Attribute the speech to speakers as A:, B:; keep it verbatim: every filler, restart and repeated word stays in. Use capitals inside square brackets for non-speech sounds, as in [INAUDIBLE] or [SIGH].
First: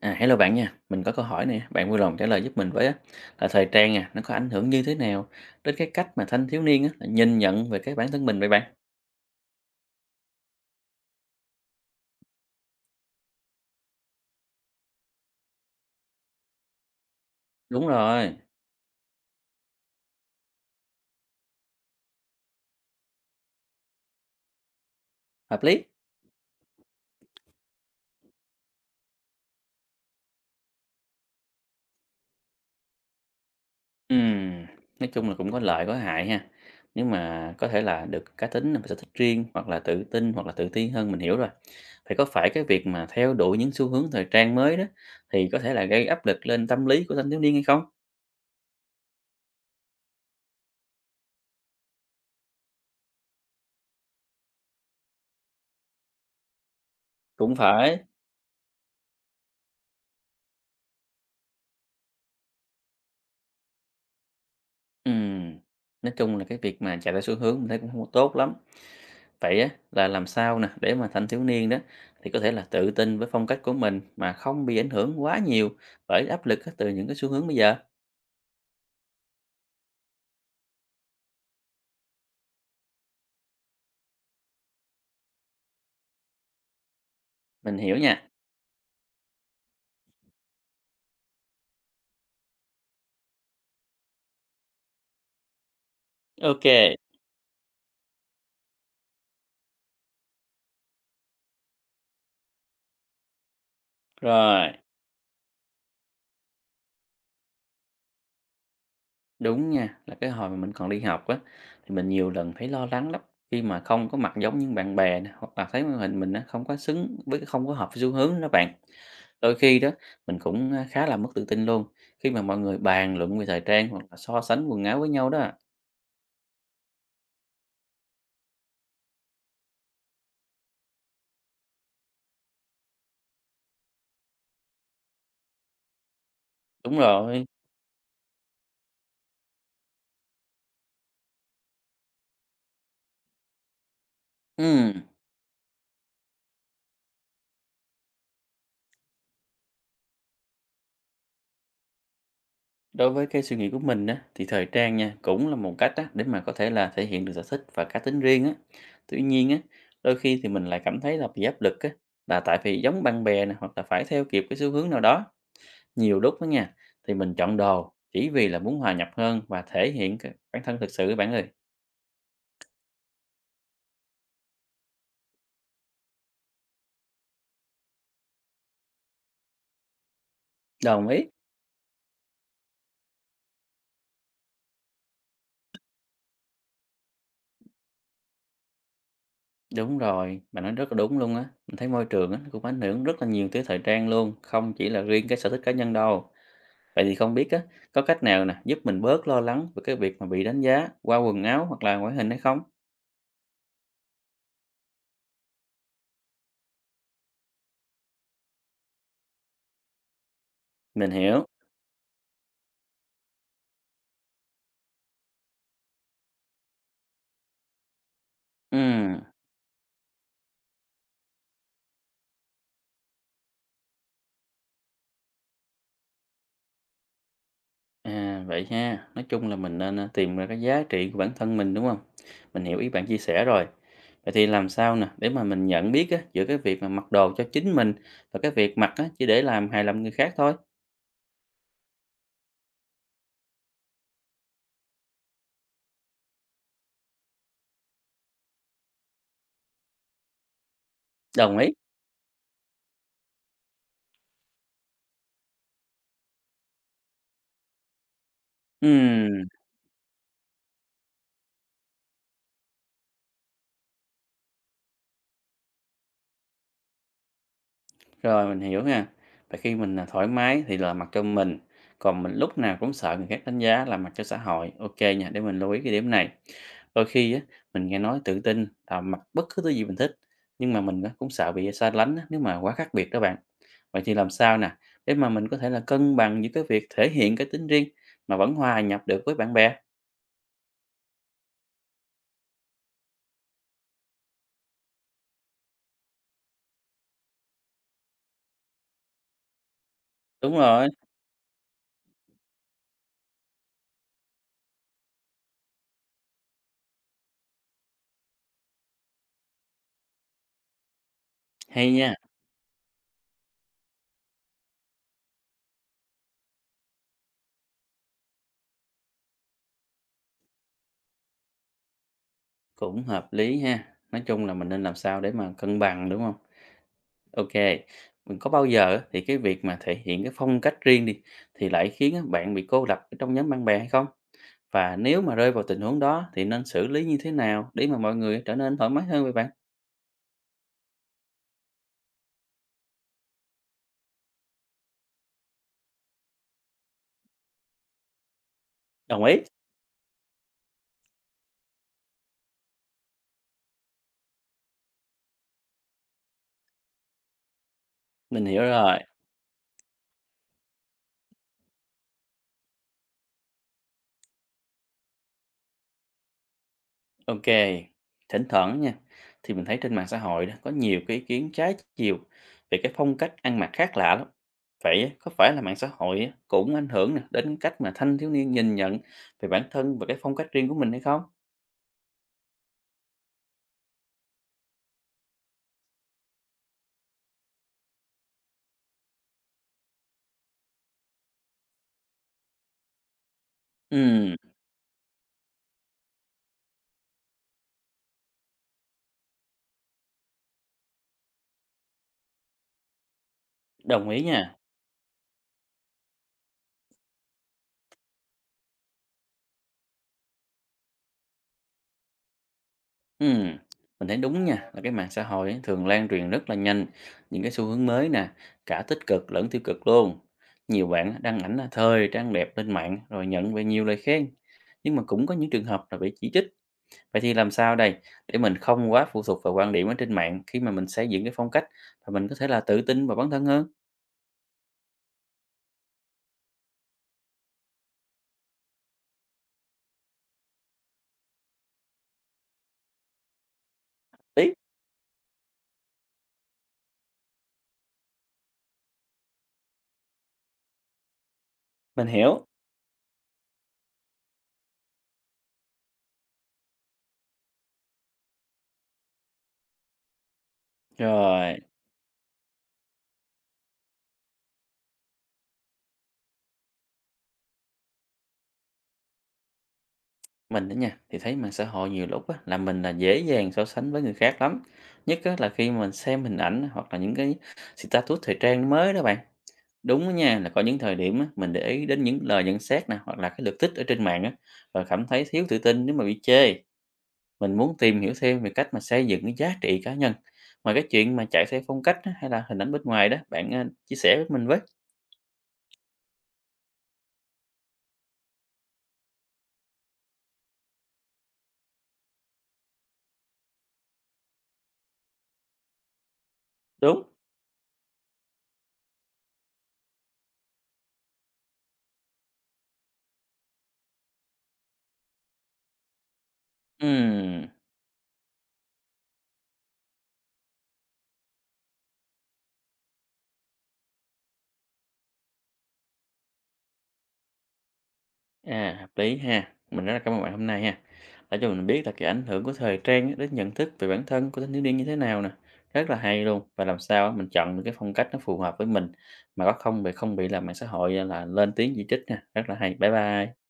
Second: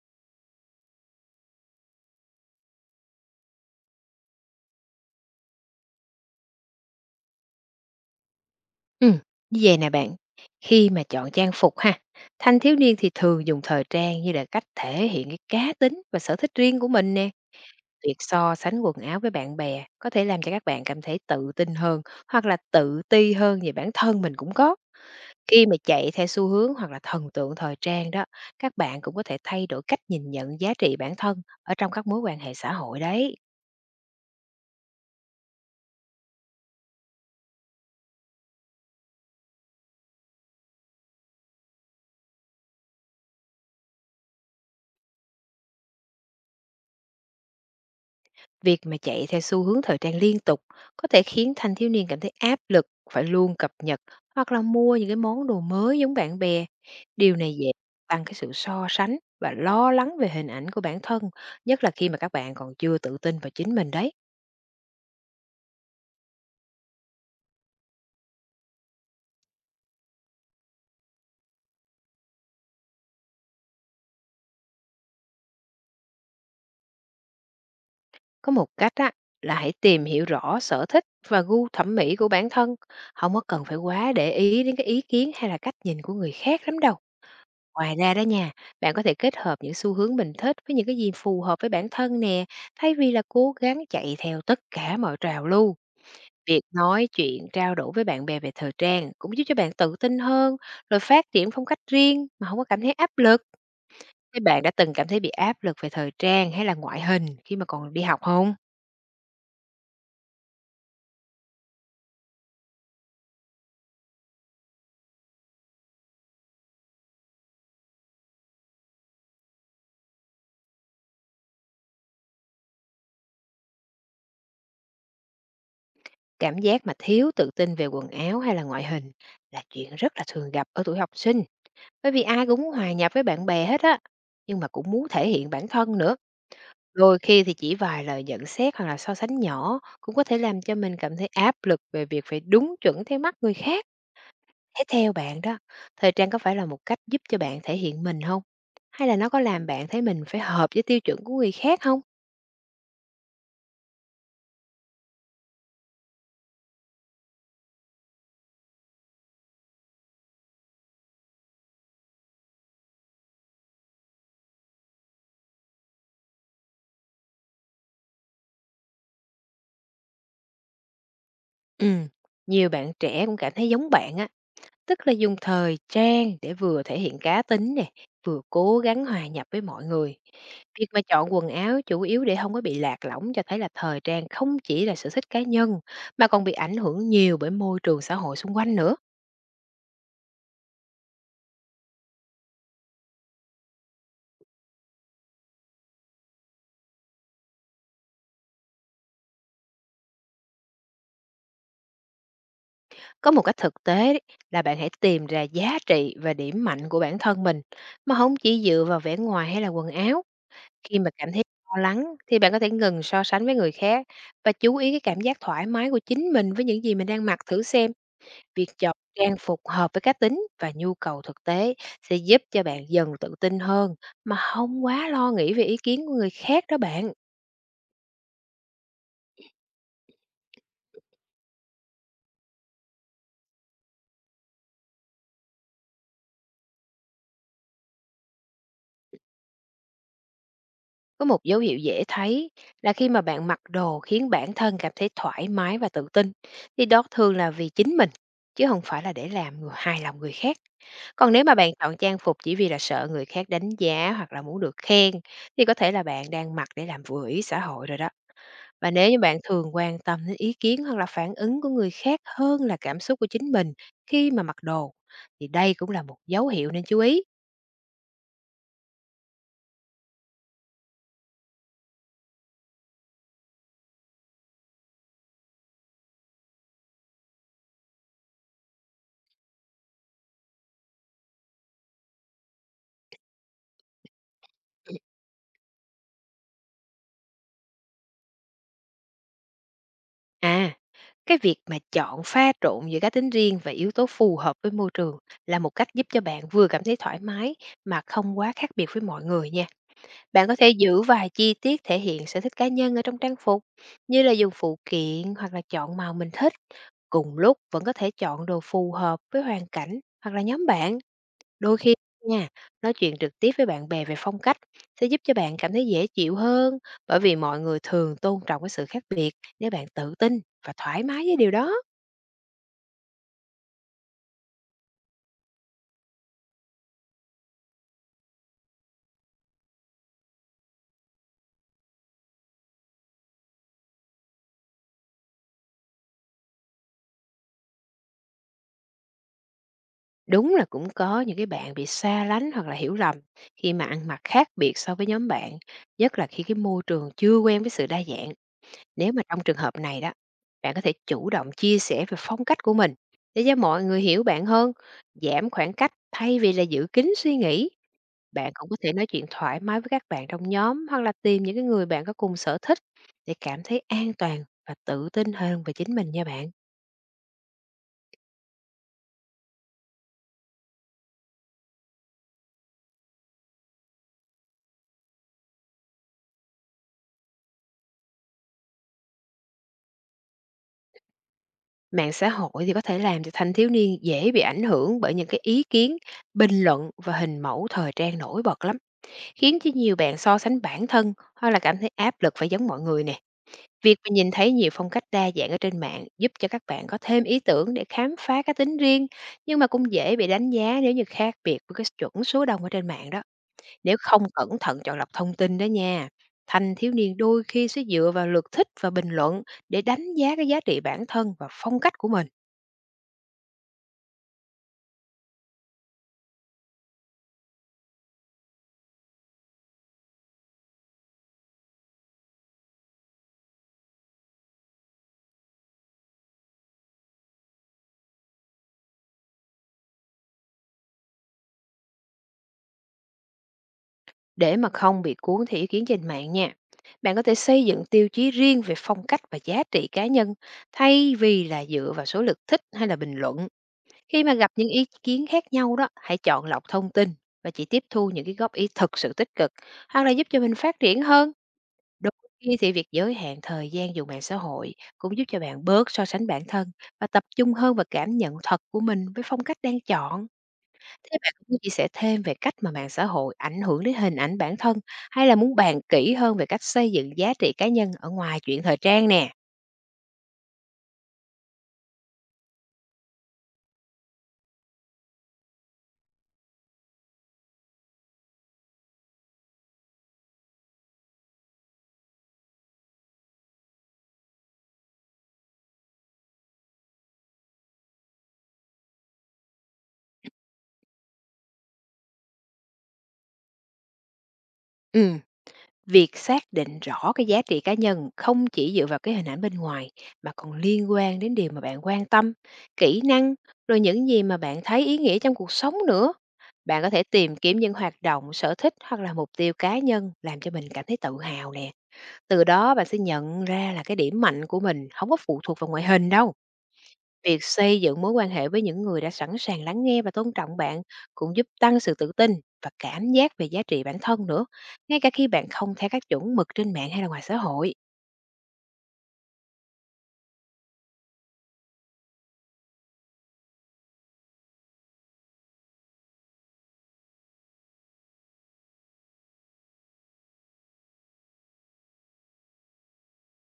A: À, hello bạn nha, mình có câu hỏi nè, bạn vui lòng trả lời giúp mình với á, là thời trang à, nó có ảnh hưởng như thế nào đến cái cách mà thanh thiếu niên á, là nhìn nhận về cái bản thân mình vậy bạn?
B: Ừm, như vầy nè bạn, khi mà chọn trang phục ha, thanh thiếu niên thì thường dùng thời trang như là cách thể hiện cái cá tính và sở thích riêng của mình nè.
A: Đúng
B: Việc
A: rồi,
B: so sánh quần áo với bạn bè có thể làm cho các bạn cảm thấy tự tin hơn, hoặc là tự ti hơn về bản thân mình cũng có.
A: hợp
B: Khi mà
A: lý.
B: chạy theo xu hướng hoặc là thần tượng thời trang đó, các bạn cũng có thể thay đổi cách nhìn nhận giá trị bản thân ở trong các mối quan hệ xã hội đấy.
A: Ừm, nói chung là cũng có lợi có hại ha, nhưng mà có thể là được cá tính, sở thích riêng hoặc là tự tin hoặc là tự ti hơn mình hiểu rồi. Thì có phải cái việc mà theo đuổi những xu hướng thời trang mới đó thì có thể là gây áp lực lên tâm lý của thanh thiếu niên hay không?
B: Việc mà chạy theo xu hướng thời trang liên tục có thể khiến thanh thiếu niên cảm thấy áp lực phải luôn cập nhật hoặc là mua những cái món đồ mới giống bạn bè. Điều
A: Cũng
B: này dễ
A: phải.
B: tăng cái sự so sánh và lo lắng về hình ảnh của bản thân, nhất là khi mà các bạn còn chưa tự tin vào chính mình đấy.
A: Ừm, nói chung là cái việc mà chạy theo xu hướng mình thấy cũng không có tốt lắm. Vậy á, là làm sao nè để mà thanh thiếu niên đó thì có thể là tự tin với phong cách của mình mà không bị ảnh hưởng quá nhiều bởi áp lực á, từ những cái xu hướng bây giờ?
B: Có một cách á là hãy tìm hiểu rõ sở thích và gu thẩm mỹ của bản thân, không có cần phải quá để ý đến cái ý kiến hay là cách nhìn của người khác lắm đâu.
A: Mình hiểu
B: Ngoài ra đó
A: nha.
B: nha, bạn có thể kết hợp những xu hướng mình thích với những cái gì phù hợp với bản thân nè, thay vì là cố gắng chạy theo tất cả mọi trào lưu. Việc
A: Ok,
B: nói chuyện, trao đổi với bạn bè về thời trang cũng giúp cho bạn tự tin hơn, rồi phát triển phong cách riêng mà không có cảm thấy áp lực. Thế bạn
A: rồi,
B: đã từng cảm thấy bị áp lực về thời trang hay là ngoại hình khi mà còn đi học không?
A: đúng nha, là cái hồi mà mình còn đi học á thì mình nhiều lần thấy lo lắng lắm khi mà không có mặc giống những bạn bè nè, hoặc là thấy màn hình mình nó không có xứng với không có hợp với xu hướng đó bạn. Đôi khi đó mình cũng à, khá là mất tự tin luôn khi mà mọi người bàn luận về thời trang hoặc là so sánh quần áo với nhau đó.
B: Cảm giác mà thiếu tự tin về quần áo hay là ngoại hình là chuyện rất là thường gặp ở tuổi học sinh, bởi vì ai cũng muốn hòa nhập với bạn bè hết á, nhưng mà cũng muốn thể hiện bản thân nữa.
A: Đúng
B: Đôi khi
A: rồi.
B: thì chỉ vài lời nhận xét hoặc là so sánh nhỏ cũng có thể làm cho mình cảm thấy áp lực về việc phải đúng chuẩn theo mắt người khác. Thế
A: Ừ.
B: theo bạn đó, thời trang có phải là một cách giúp cho bạn thể hiện mình không? Hay là nó có làm bạn thấy mình phải hợp với tiêu chuẩn của người khác không?
A: Đối với cái suy nghĩ của mình á, thì thời trang nha cũng là một cách á, để mà có thể là thể hiện được sở thích và cá tính riêng á. Tuy nhiên á, đôi khi thì mình lại cảm thấy là bị áp lực á, là tại vì giống bạn bè nè hoặc là phải theo kịp cái xu hướng nào đó. Nhiều lúc đó nha, thì mình chọn đồ chỉ vì là muốn hòa nhập hơn và thể hiện cái bản thân thực sự các bạn ơi.
B: Ừ, nhiều bạn trẻ cũng cảm thấy giống bạn á. Tức là dùng thời trang để vừa thể hiện cá tính nè, vừa cố gắng hòa nhập với mọi người. Việc mà
A: Đồng ý.
B: chọn quần áo chủ yếu để không có bị lạc lõng cho thấy là thời trang không chỉ là sở thích cá nhân, mà còn bị ảnh hưởng nhiều bởi môi trường xã hội xung quanh nữa.
A: Đúng rồi, bạn nói rất là đúng luôn á. Mình thấy môi trường á, nó cũng ảnh hưởng rất là nhiều tới thời trang luôn, không chỉ là riêng cái sở thích cá nhân đâu. Vậy thì không biết á, có cách nào nè giúp mình bớt lo lắng về cái việc mà bị đánh giá qua quần áo hoặc là ngoại hình hay không?
B: Có một cách thực tế đấy là bạn hãy tìm ra giá trị và điểm mạnh của bản thân mình, mà không chỉ dựa vào vẻ ngoài hay là quần áo. Khi
A: Mình
B: mà cảm thấy
A: hiểu.
B: lo lắng thì bạn có thể ngừng so sánh với người khác và chú ý cái cảm giác thoải mái của chính mình với những gì mình đang mặc thử xem. Việc chọn
A: Ừm,
B: trang phục hợp với cá tính và nhu cầu thực tế sẽ giúp cho bạn dần tự tin hơn mà không quá lo nghĩ về ý kiến của người khác đó bạn.
A: à, vậy ha. Nói chung là mình nên à, tìm ra cái giá trị của bản thân mình đúng không? Mình hiểu ý bạn chia sẻ rồi. Vậy thì làm sao nè để mà mình nhận biết á, giữa cái việc mà mặc đồ cho chính mình và cái việc mặc á, chỉ để làm hài lòng người khác thôi.
B: Có một dấu hiệu dễ thấy là khi mà bạn mặc đồ khiến bản thân cảm thấy thoải mái và tự tin thì đó thường là vì chính mình chứ không phải là để làm người hài lòng người khác. Còn nếu mà
A: Đồng ý.
B: bạn chọn trang phục chỉ vì là sợ người khác đánh giá hoặc là muốn được khen thì có thể là bạn đang mặc để làm vừa ý xã hội rồi đó. Và nếu như bạn
A: Ừm.
B: thường quan tâm đến ý kiến hoặc là phản ứng của người khác hơn là cảm xúc của chính mình khi mà mặc đồ, thì đây cũng là một dấu hiệu nên chú ý.
A: Rồi, mình hiểu nha. Vậy khi mình, à, thoải mái thì là mặc cho mình, còn mình lúc nào cũng sợ người khác đánh giá là mặc cho xã hội. Ok nha, để mình lưu ý cái điểm này. Đôi khi á, mình nghe nói tự tin là mặc bất cứ thứ gì mình thích, nhưng mà mình á, cũng sợ bị xa lánh á, nếu mà quá khác biệt đó bạn. Vậy thì làm sao nè, để
B: [CLEARS THROAT]
A: mà mình có thể là cân bằng giữa cái việc thể hiện cái tính riêng mà vẫn hòa nhập được với bạn bè?
B: À, cái việc mà chọn pha trộn giữa cá tính riêng và yếu tố phù hợp với môi trường là một cách giúp cho bạn vừa cảm thấy thoải mái mà không quá khác biệt với mọi người nha. Bạn
A: Đúng
B: có thể
A: rồi,
B: giữ vài chi tiết thể hiện sở thích cá nhân ở trong trang phục, như là dùng phụ kiện hoặc là chọn màu mình thích. Cùng lúc vẫn có thể chọn đồ phù hợp với hoàn cảnh hoặc là nhóm bạn. Đôi
A: hay
B: khi
A: nha,
B: nha, nói chuyện trực tiếp với bạn bè về phong cách sẽ giúp cho bạn cảm thấy dễ chịu hơn, bởi vì mọi người thường tôn trọng cái sự khác biệt nếu bạn tự tin và thoải mái với điều đó.
A: cũng hợp lý ha. Nói chung là mình nên làm sao để mà cân bằng, đúng không? OK, mình có bao giờ á, thì cái việc mà thể hiện cái phong cách riêng đi thì lại khiến á, bạn bị cô lập ở trong nhóm bạn bè hay không? Và nếu mà rơi vào tình huống đó thì nên xử lý như thế nào để mà mọi người trở nên thoải mái hơn với bạn?
B: Đúng là cũng có những cái bạn bị xa lánh hoặc là hiểu lầm khi mà ăn mặc khác biệt so với nhóm bạn, nhất là khi cái môi trường chưa quen với sự đa dạng. Nếu mà
A: Đồng
B: trong
A: ý,
B: trường hợp này đó, bạn có thể chủ động chia sẻ về phong cách của mình để cho mọi người hiểu bạn hơn, giảm khoảng cách thay vì là giữ kín suy nghĩ.
A: mình
B: Bạn
A: hiểu
B: cũng có thể
A: rồi.
B: nói chuyện thoải mái với các bạn trong nhóm hoặc là tìm những cái người bạn có cùng sở thích để cảm thấy an toàn và tự tin hơn về chính mình nha bạn.
A: OK, thỉnh thoảng nha, thì mình thấy trên mạng xã hội đó có nhiều cái ý kiến trái chiều về cái phong cách ăn mặc khác lạ lắm. Vậy á, có phải là mạng xã hội á, cũng ảnh hưởng nè đến cái cách mà thanh thiếu niên nhìn nhận về bản thân và cái phong cách riêng của mình hay không?
B: Mạng xã hội thì có thể làm cho thanh thiếu niên dễ bị ảnh hưởng bởi những cái ý kiến, bình luận và hình mẫu thời trang nổi bật lắm, khiến cho nhiều bạn so sánh bản thân hoặc là cảm thấy áp lực phải giống mọi người nè. Việc mà nhìn
A: Ừ,
B: thấy nhiều phong cách đa dạng ở trên mạng giúp cho các bạn có thêm ý tưởng để khám phá cá tính riêng, nhưng mà cũng dễ bị đánh giá nếu như khác biệt với cái chuẩn số đông ở trên mạng đó. Nếu
A: đồng ý
B: không cẩn
A: nha.
B: thận chọn lọc thông tin đó nha, thanh thiếu niên đôi khi sẽ dựa vào lượt thích và bình luận để đánh giá cái giá trị bản thân và phong cách của mình,
A: Ừm, mình thấy đúng nha, là cái mạng xã hội ấy, thường lan truyền rất là nhanh những cái xu hướng mới nè, cả tích cực lẫn tiêu cực luôn. Nhiều bạn á, đăng ảnh là thời trang đẹp lên mạng rồi nhận về nhiều lời khen, nhưng mà cũng có những trường hợp là bị chỉ trích. Vậy thì làm sao đây để mình không quá phụ thuộc vào quan điểm ở trên mạng khi mà mình xây dựng cái phong cách và mình có thể là tự tin vào bản thân hơn?
B: để mà không bị cuốn theo ý kiến trên mạng nha. Bạn có thể xây dựng tiêu chí riêng về phong cách và giá trị cá nhân thay vì là dựa vào số lượt thích hay là bình luận. Khi mà gặp
A: Ý,
B: những ý kiến khác nhau đó, hãy chọn lọc thông tin và chỉ tiếp thu những cái góp ý thực sự tích cực hoặc là giúp cho mình phát triển hơn.
A: mình
B: Đôi
A: hiểu.
B: khi thì việc giới hạn thời gian dùng mạng xã hội cũng giúp cho bạn bớt so sánh bản thân và tập trung hơn vào cảm nhận thật của mình với phong cách đang chọn. Thế bạn
A: Rồi.
B: cũng chia sẻ thêm về cách mà mạng xã hội ảnh hưởng đến hình ảnh bản thân, hay là muốn bàn kỹ hơn về cách xây dựng giá trị cá nhân ở ngoài chuyện thời trang nè?
A: Mình đó nha thì thấy mạng xã hội nhiều lúc á, là mình là dễ dàng so sánh với người khác lắm, nhất á, là khi mình xem hình ảnh hoặc là những cái status thời trang mới đó bạn. Đúng đó nha, là có những thời điểm á, mình để ý đến những lời nhận xét nè hoặc là cái lượt thích ở trên mạng á, và cảm thấy thiếu tự tin nếu mà bị chê. Mình muốn tìm hiểu thêm về cách mà xây dựng cái giá trị cá nhân ngoài cái chuyện mà chạy theo phong cách á, hay là hình ảnh bên ngoài đó bạn. ờ, Chia sẻ với mình với.
B: Ừ, việc xác định rõ cái giá trị cá nhân không chỉ dựa vào cái hình ảnh bên ngoài mà còn liên quan đến điều mà bạn quan tâm, kỹ năng, rồi những gì mà bạn thấy ý nghĩa trong cuộc sống nữa. Bạn có
A: Đúng.
B: thể tìm kiếm những hoạt động, sở thích hoặc là mục tiêu cá nhân làm cho mình cảm thấy tự hào nè. Từ đó bạn sẽ nhận ra là cái điểm mạnh của mình không có phụ thuộc vào ngoại hình đâu. Việc
A: Ừm.
B: xây dựng mối quan hệ với những người đã sẵn sàng lắng nghe và tôn trọng bạn cũng giúp tăng sự tự tin và cảm giác về giá trị bản thân nữa, ngay cả khi bạn không theo các chuẩn mực trên mạng hay là ngoài xã hội.
A: À, hợp lý ha. Mình rất là cảm ơn bạn hôm nay ha. Đã cho mình biết là cái ảnh hưởng của thời trang á, đến nhận thức về bản thân của thanh thiếu niên như thế nào nè. Rất là hay luôn. Và làm sao á, mình chọn được cái phong cách nó phù hợp với mình mà có không bị không bị là mạng xã hội à, là lên tiếng chỉ trích nè. Rất là hay. Bye bye.